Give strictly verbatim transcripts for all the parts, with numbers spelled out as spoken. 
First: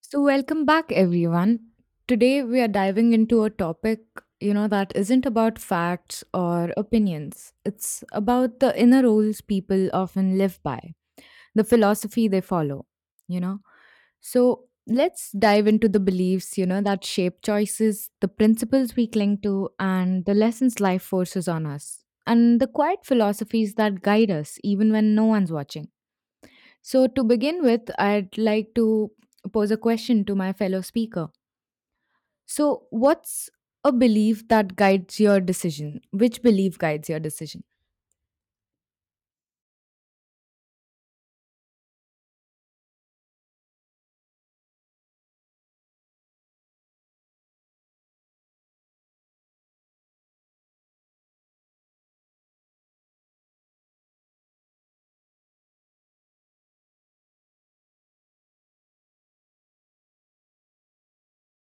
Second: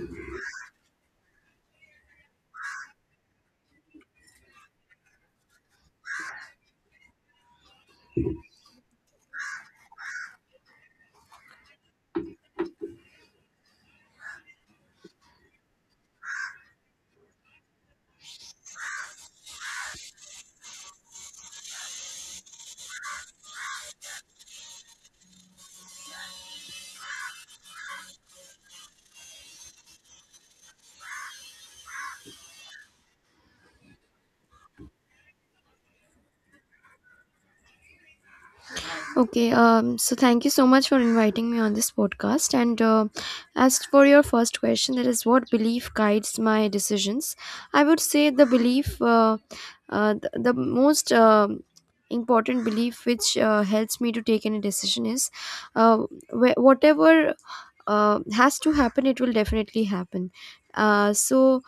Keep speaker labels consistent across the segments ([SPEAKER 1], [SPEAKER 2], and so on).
[SPEAKER 1] So welcome back everyone. Today we are diving into a topic, you know, that isn't about facts or opinions. It's about the inner rules people often live by, the philosophy they follow, you know. So let's dive into the beliefs, you know, that shape choices, the principles we cling to and the lessons life forces on us. And the quiet philosophies that guide us even when no one's watching. So to begin with, I'd like to pose a question to my fellow speaker. So, what's a belief that guides your decision? Which belief guides your decision?
[SPEAKER 2] Okay, um, so thank you so much for inviting me on this podcast. And uh, As for your first question, that is what belief guides my decisions. I would say the belief, uh, uh, the, the most um important belief which uh, helps me to take any decision is uh, wh- whatever uh, has to happen, it will definitely happen. Uh, so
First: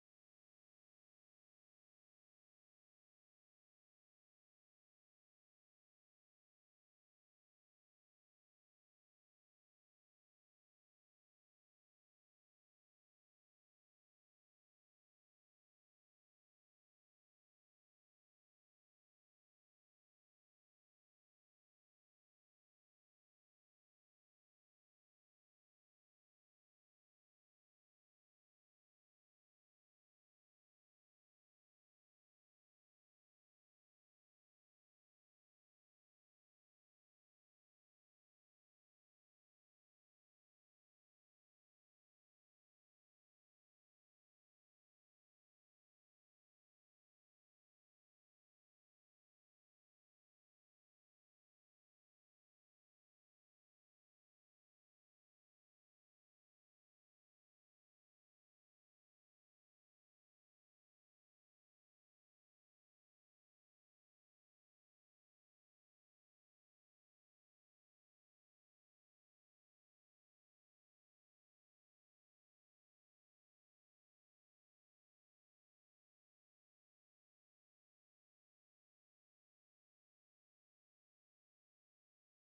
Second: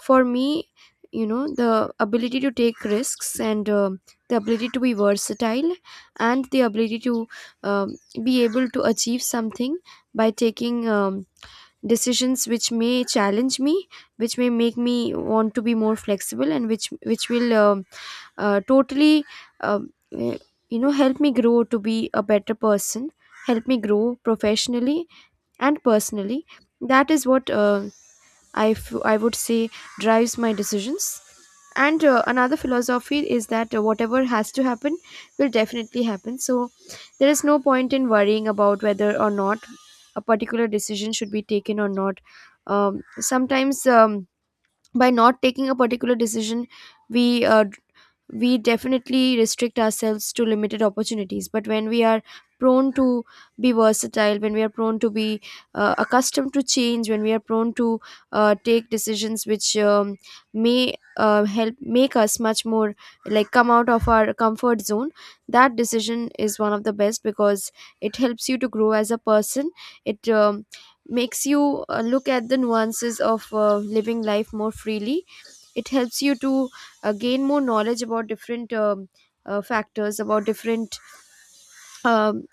[SPEAKER 2] for me, you know, the ability to take risks, and um the ability to be versatile, and the ability to, um, be able to achieve something by taking, um, decisions which may challenge me, which may make me want to be more flexible, and which which will um uh, totally um, eh, you know, help me grow to be a better person, help me grow professionally and personally. That is what, uh, I f- I would say, drives my decisions. And uh, Another philosophy is that, uh, whatever has to happen will definitely happen. So there is no point in worrying about whether or not a particular decision should be taken or not. Um, sometimes, um, by not taking a particular decision, we uh, we definitely restrict ourselves to limited opportunities. But when we are prone to be versatile, when we are prone to be uh, accustomed to change, when we are prone to uh, take decisions which, um, may uh, help make us much more, like, come out of our comfort zone, that decision is one of the best, because it helps you to grow as a person. It um, makes you uh, look at the nuances of uh, living life more freely. It helps you to uh, gain more knowledge about different, um, uh, factors, about different, um,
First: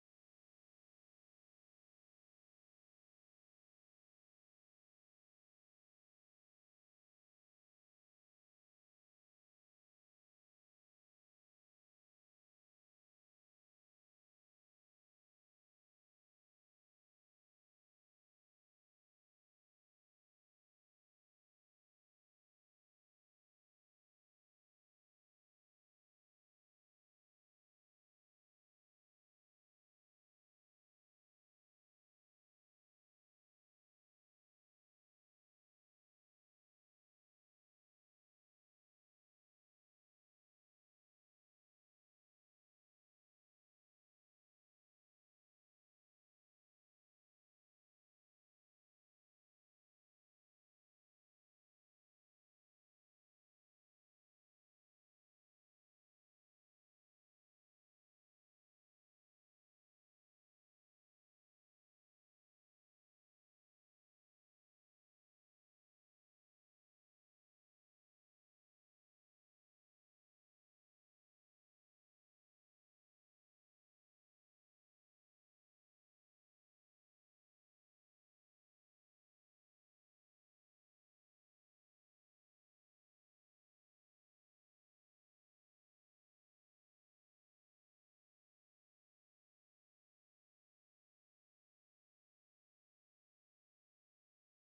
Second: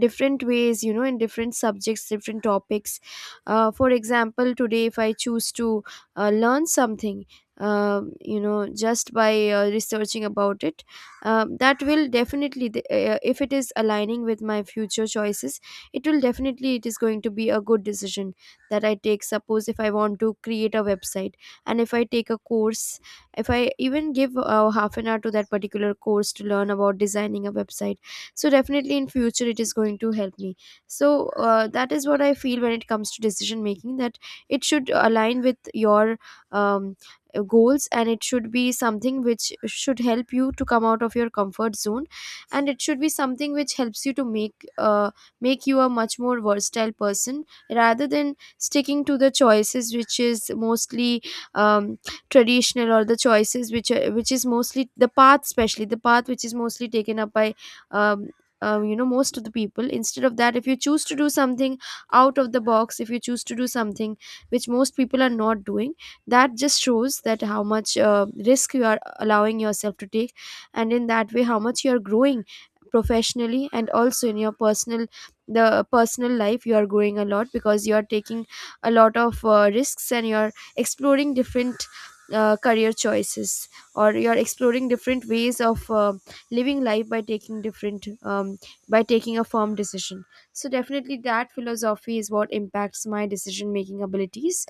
[SPEAKER 2] different ways, you know, in different subjects, different topics. Uh, for example, today if I choose to uh, learn something, um, you know, just by uh, researching about it, um, that will definitely th- uh, if it is aligning with my future choices, it will definitely, it is going to be a good decision that I take. Suppose if I want to create a website, and if I take a course, if I even give uh, half an hour to that particular course to learn about designing a website, so definitely in future it is going to help me. So uh, that is what I feel when it comes to decision making, that it should align with your, um, uh, goals, and it should be something which should help you to come out of your comfort zone, and it should be something which helps you to make uh, make you a much more versatile person, rather than sticking to the choices which is mostly, um, traditional, or the choices which are, which is mostly the path, especially the path which is mostly taken up by, um, uh, you know, most of the people. Instead of that, if you choose to do something out of the box, if you choose to do something which most people are not doing, that just shows that how much uh, risk you are allowing yourself to take, and in that way how much you are growing professionally, and also in your personal the personal life you are growing a lot, because you are taking a lot of uh, risks, and you are exploring different uh, career choices, or you are exploring different ways of uh, living life by taking different, um, by taking a firm decision. So definitely that philosophy is what impacts my decision making abilities.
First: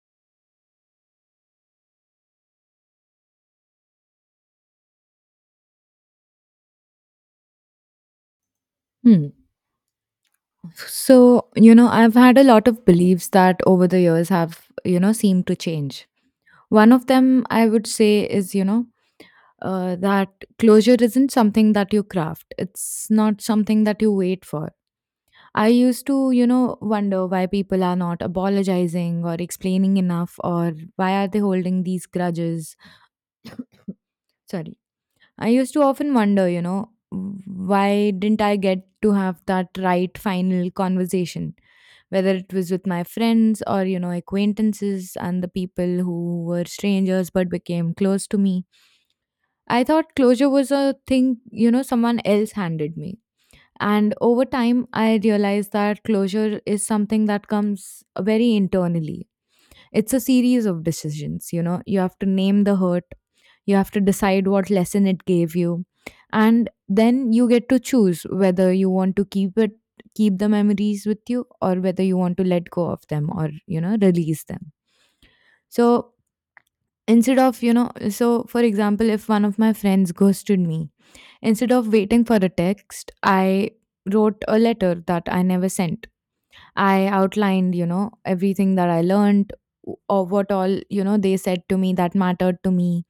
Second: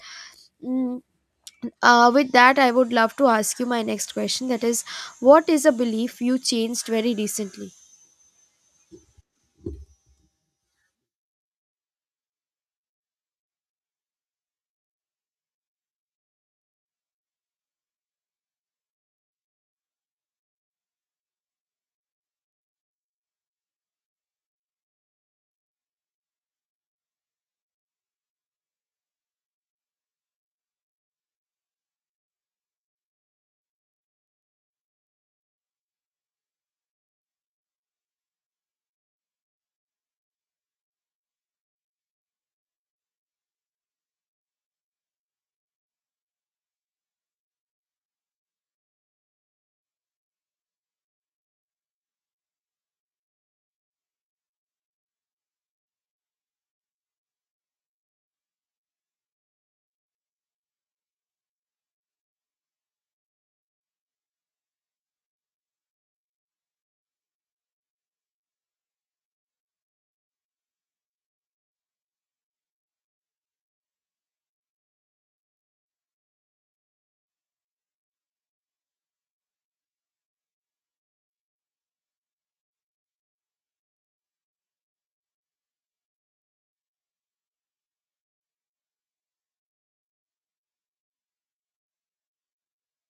[SPEAKER 2] Mm, uh, with that, I would love to ask you my next question, that is, what is a belief you changed very recently?
[SPEAKER 1] Hmm. So, you know, I've had a lot of beliefs that over the years have, you know, seemed to change. One of them I would say is, you know, uh, that closure isn't something that you craft, it's not something that you wait for. I used to, you know, wonder why people are not apologizing or explaining enough or why are they holding these grudges. Sorry. I used to often wonder, you know, why didn't I get to have that right final conversation? Whether it was with my friends or, you know, acquaintances and the people who were strangers but became close to me. I thought closure was a thing, you know, someone else handed me. And over time, I realized that closure is something that comes very internally. It's a series of decisions, you know. You have to name the hurt, you have to decide what lesson it gave you, and then you get to choose whether you want to keep it keep the memories with you or whether you want to let go of them or, you know, release them. So, instead of, you know, so for example, if one of my friends ghosted me, instead of waiting for a text, I wrote a letter that I never sent. I outlined, you know, everything that I learned, w- or what all, you know, they said to me that mattered to me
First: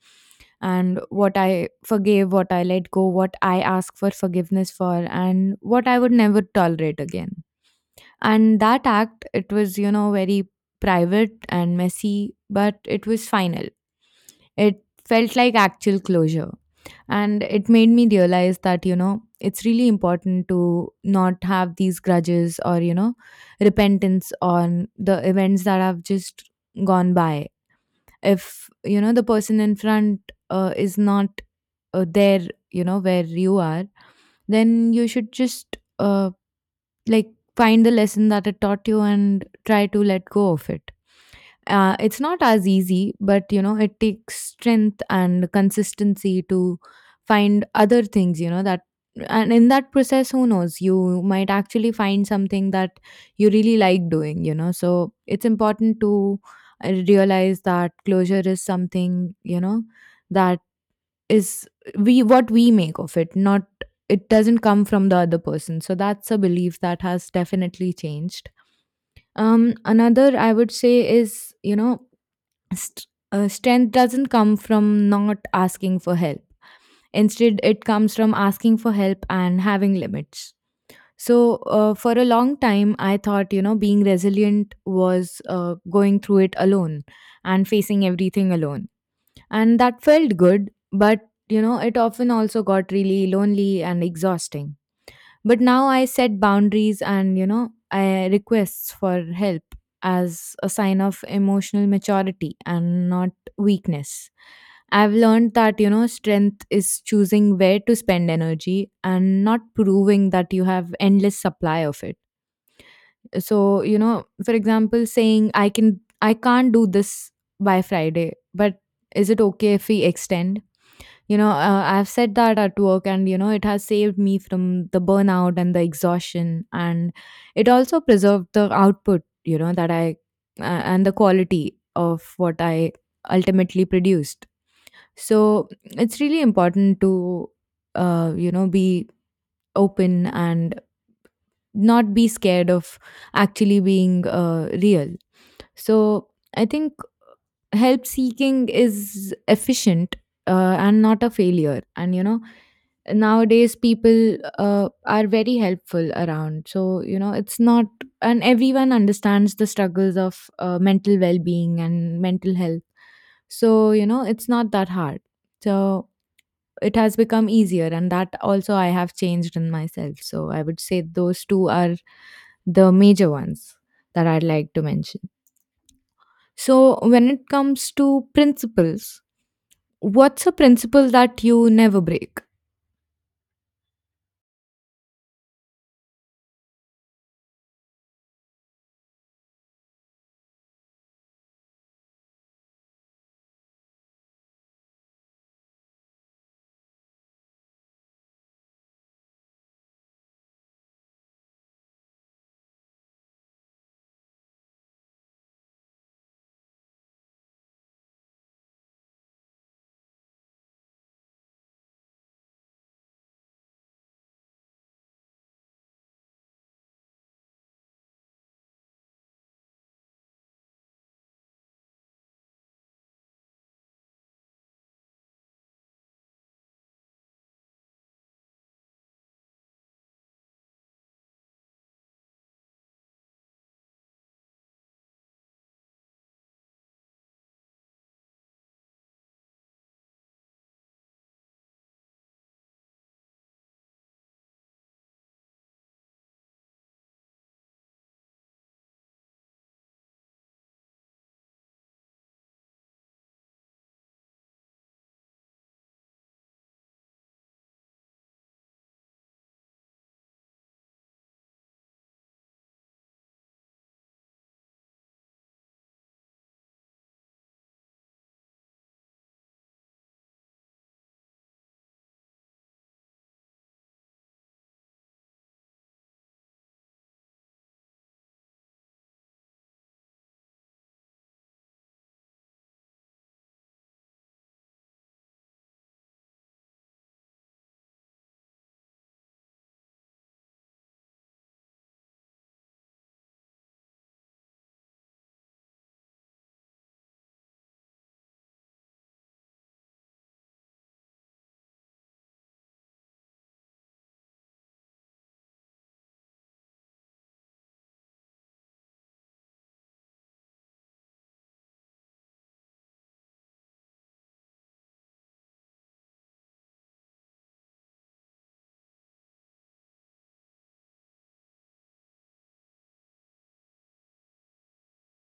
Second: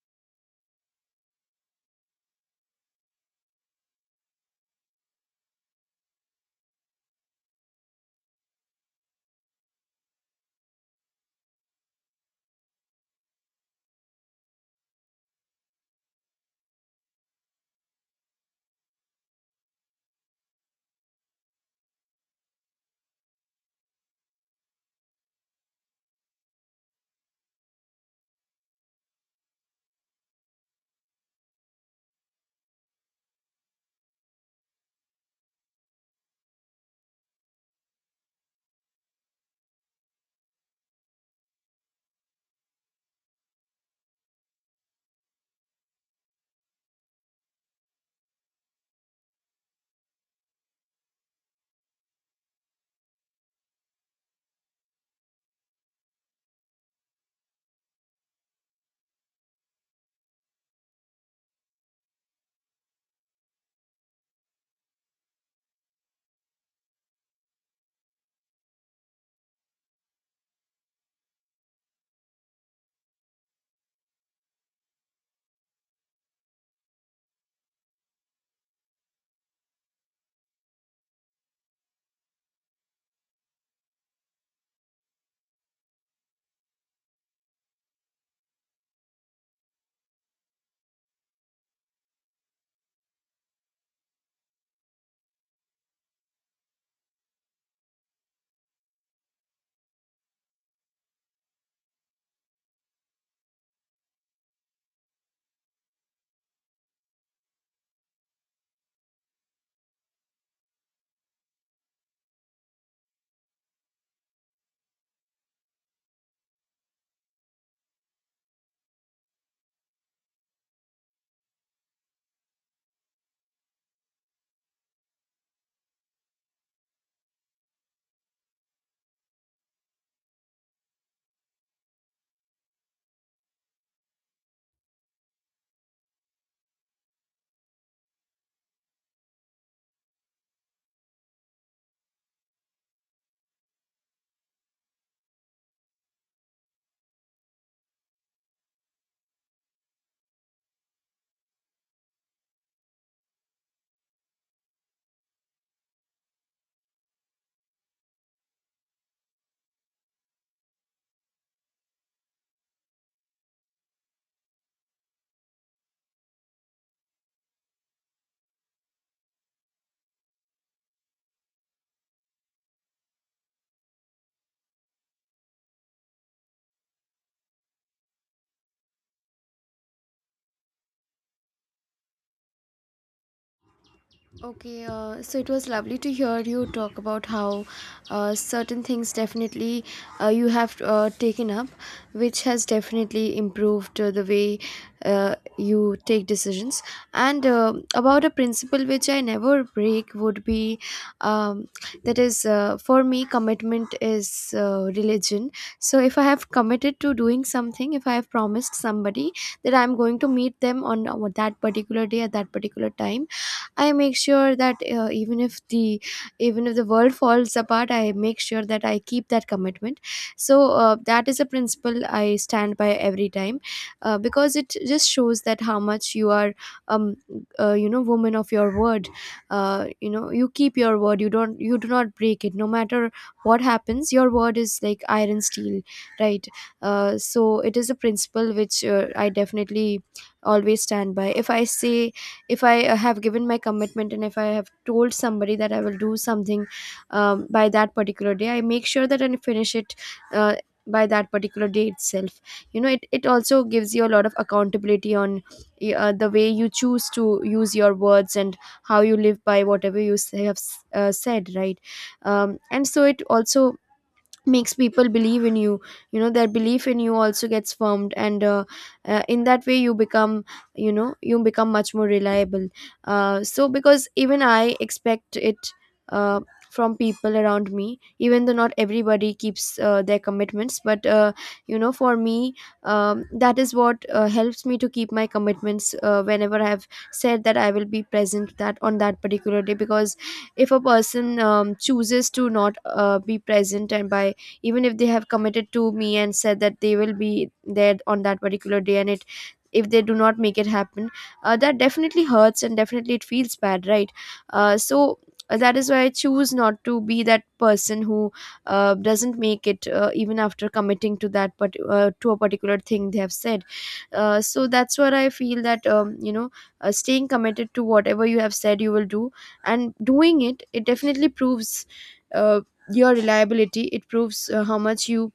[SPEAKER 1] and what I forgave, what I let go, what I ask for forgiveness for and what I would never tolerate again. And that act, it was, you know, very private and messy, but it was final. It felt like actual closure, and it made me realize that you know it's really important to not have these grudges or you know repentance on the events that have just gone by. If you know the person in front uh, is not uh, there, you know where you are, then you should just uh, like find the lesson that it taught you and try to let go of it. Uh, it's not as easy, but you know it takes strength and consistency to find other things you know that and in that process, who knows, you might actually find something that you really like doing you know so it's important to uh, realize that closure is something you know that is we what we make of it. Not, it doesn't come from the other person. So that's a belief that has definitely changed. Um another I would say is you know st- uh, strength doesn't come from not asking for help. Instead it comes from asking for help and having limits. So uh, for a long time I thought you know being resilient was uh, going through it alone and facing everything alone, and that felt good, but you know, it often also got really lonely and exhausting. But now I set boundaries, and you know, I requests for help as a sign of emotional maturity and not weakness. I've learned that you know, strength is choosing where to spend energy and not proving that you have endless supply of it. So, you know, for example, saying I can I can't do this by Friday, but is it okay if we extend? You know, uh, I've said that at work, and you know, it has saved me from the burnout and the exhaustion, and it also preserved the output, you know, that I uh, and the quality of what I ultimately produced. So it's really important to, uh, you know, be open and not be scared of actually being uh, real. So I think help seeking is efficient uh, and not a failure. And you know, nowadays people uh, are very helpful around, so you know it's not. And everyone understands the struggles of uh, mental well-being and mental health, so you know it's not that hard. So it has become easier, and that also I have changed in myself. So I would say those two are the major ones that I'd like to mention. So when it comes to principles, what's a principle that you never break?
[SPEAKER 2] Okay, uh, so it was lovely to hear you talk about how uh, certain things definitely, uh, you have uh, taken up, which has definitely improved uh, the way uh, you take decisions. And uh, About a principle which I never break would be, um, that is, uh, for me, commitment is uh, religion. So if I have committed to doing something, if I have promised somebody that I'm going to meet them on uh, that particular day at that particular time, I make sure that uh, even if the even if the world falls apart, I make sure that I keep that commitment. So uh, that is a principle I stand by every time, uh, because it just shows that how much you are, um uh, you know, woman of your word. Uh, you know, you keep your word, you don't you do not break it, no matter what happens. Your word is like iron steel, right? Uh, so it is a principle which, uh, I definitely always stand by. If i say if i uh, have given my commitment, and if I have told somebody that I will do something um, by that particular day, I make sure that I finish it uh, by that particular day itself. You know it, it also gives you a lot of accountability on uh, the way you choose to use your words, and how you live by whatever you s- have s- uh, said, right? Um, and so it also makes people believe in you, you know, their belief in you also gets firmed, and uh, uh, in that way you become, you know, you become much more reliable. Uh, so, because even I expect it uh, from people around me, even though not everybody keeps uh, their commitments. But uh, you know, for me, um, that is what uh, helps me to keep my commitments uh, whenever I have said that I will be present, that on that particular day. Because if a person, um, chooses to not uh, be present, and by, even if they have committed to me and said that they will be there on that particular day, and it, if they do not make it happen, uh, that definitely hurts, and definitely it feels bad, right? Uh, so uh, that is why I choose not to be that person who uh, doesn't make it, uh, even after committing to that but uh, to a particular thing they have said. Uh, so that's what I feel, that um, you know, uh, staying committed to whatever you have said you will do, and doing it, it definitely proves uh, your reliability. It proves uh, how much you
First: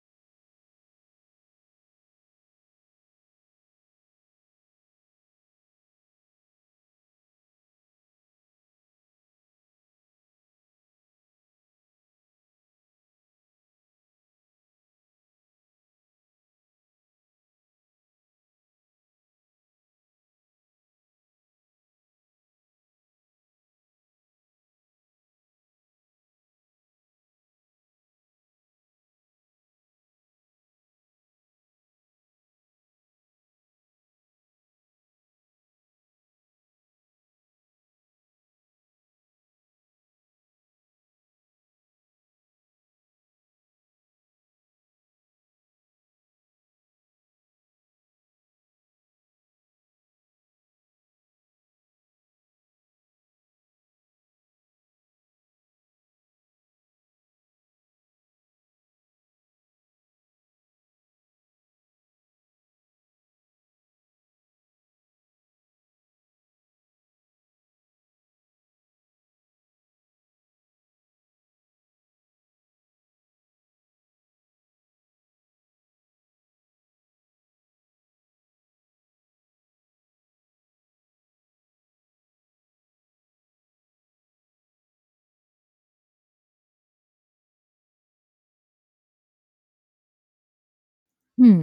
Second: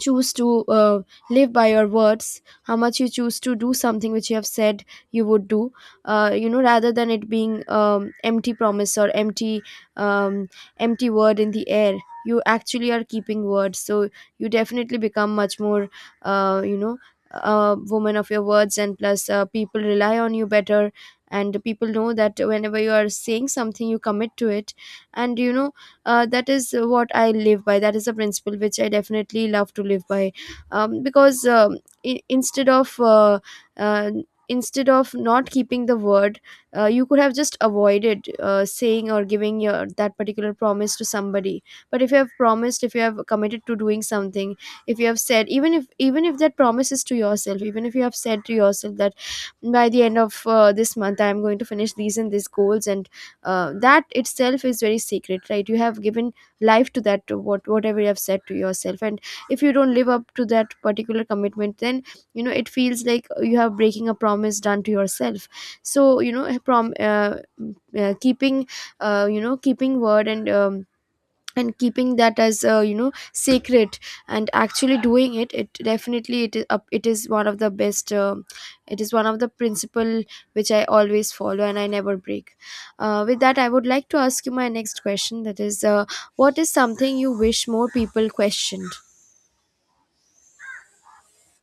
[SPEAKER 2] choose to uh, live by your words, how much you choose to do something which you have said you would do, uh, you know, rather than it being, um, empty promise, or empty, um, empty word in the air. You actually are keeping words. So you definitely become much more, uh, you know, a woman of your words, and plus uh, people rely on you better, and people know that whenever you are saying something, you commit to it. And you know, uh, that is what I live by. That is a principle which I definitely love to live by, um, because um, i- instead of uh, uh, instead of not keeping the word, uh, you could have just avoided uh, saying or giving your that particular promise to somebody. But if you have promised, if you have committed to doing something, if you have said, even if even if that promise is to yourself, even if you have said to yourself that by the end of uh, this month I am going to finish these and these goals, and uh, that itself is very sacred, right? You have given life to that, to what, whatever you have said to yourself. And if you don't live up to that particular commitment, then you know, it feels like you are breaking a promise done to yourself. So you know, prom uh, mm, uh, keeping, uh, you know, keeping word, and um, and keeping that as, uh, you know, sacred, and actually doing it, it definitely it is up it is one of the best um it is one of the principle which I always follow and I never break. Uh, with that, I would like to ask you my next question, that is, uh, what is something you wish more people questioned?
[SPEAKER 1] Hmm.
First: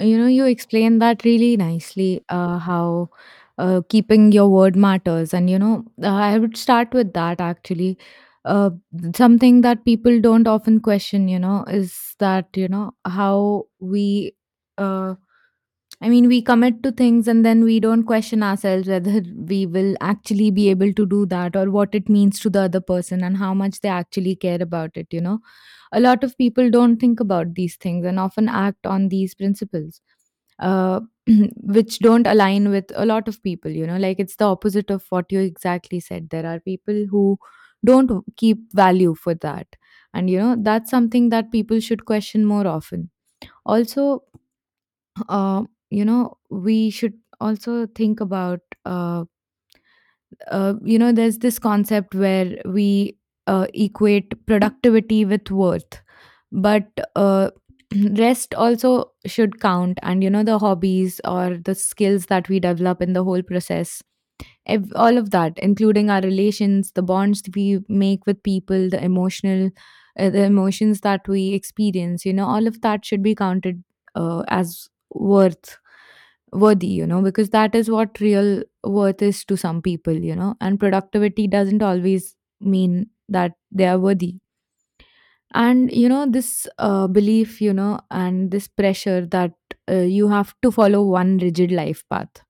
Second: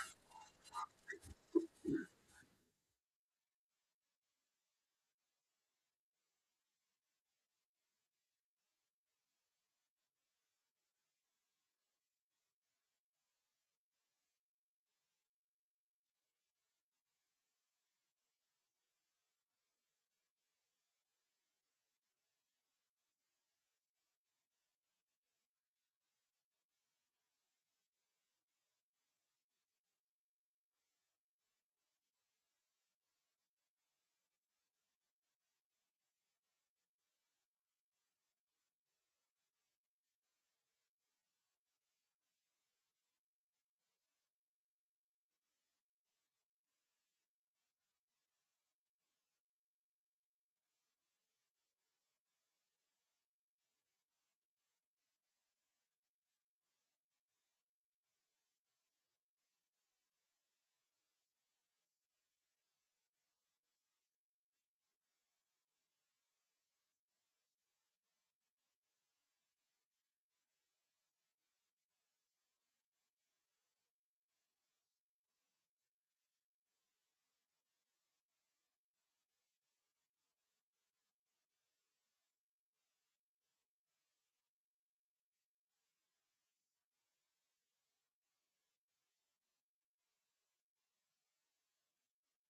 [SPEAKER 1] You know, you explained that really nicely, uh, how uh, keeping your word matters. And, you know, uh, I would start with that actually. Uh, Something that people don't often question, you know, is that, you know, how we. Uh, I mean, we commit to things and then we don't question ourselves whether we will actually be able to do that or what it means to the other person and how much they actually care about it, you know. A lot of people don't think about these things and often act on these principles, uh, which don't align with a lot of people, you know. Like it's the opposite of what you exactly said. There are people who don't keep value for that. And, you know, that's something that people should question more often. Also, uh, you know we should also think about. uh, uh, you know there's this concept where we uh, equate productivity with worth, but uh, rest also should count. And you know the hobbies or the skills that we develop in the whole process, ev- all of that, including our relations, the bonds that we make with people, the emotional, uh, the emotions that we experience. You know, all of that should be counted uh, as worth worthy you know because that is what real worth is to some people you know and productivity doesn't always mean that they are worthy. And you know this uh, belief you know and this pressure that uh, you have to follow one rigid life path.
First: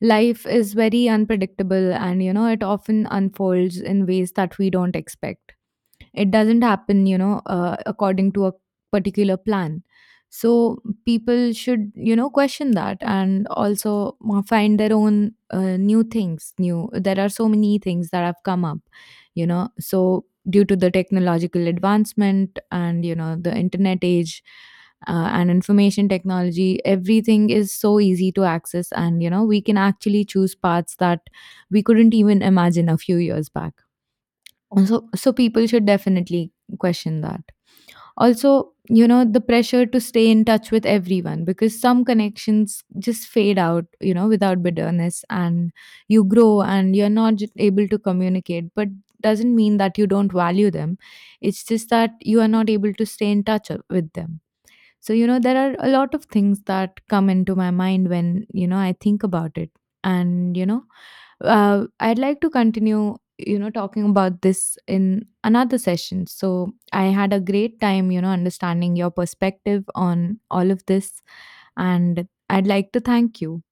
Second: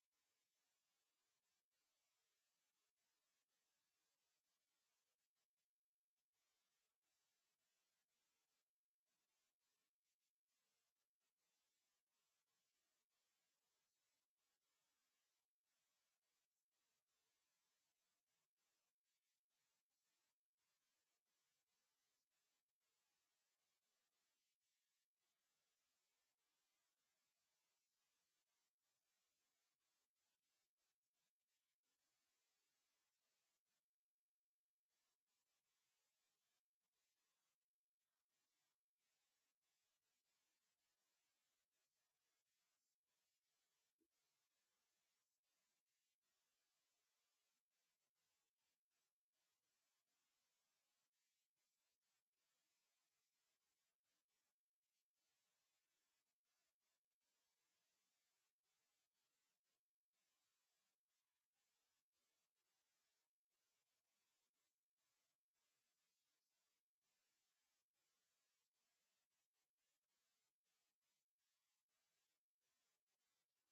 [SPEAKER 1] Life is very unpredictable, and you know it often unfolds in ways that we don't expect. It doesn't happen, you know, uh, according to a particular plan. So people should, you know, question that and also uh, find their own uh, new things. New There are so many things that have come up, you know. So due to the technological advancement and you know the internet age, uh, and information technology, everything is so easy to access, and you know we can actually choose paths that we couldn't even imagine a few years back. Uh, So, so people should definitely question that. Also, you know, the pressure to stay in touch with everyone, because some connections just fade out, you know, without bitterness, and you grow and you're not just able to communicate, but doesn't mean that you don't value them. It's just that you are not able to stay in touch o- with them. So, you know, there are a lot of things that come into my mind when, you know, I think about it. And, you know, uh, I'd like to continue, you know, talking about this in another session. So I had a great time, you know, understanding your perspective on all of this, and I'd like to thank you.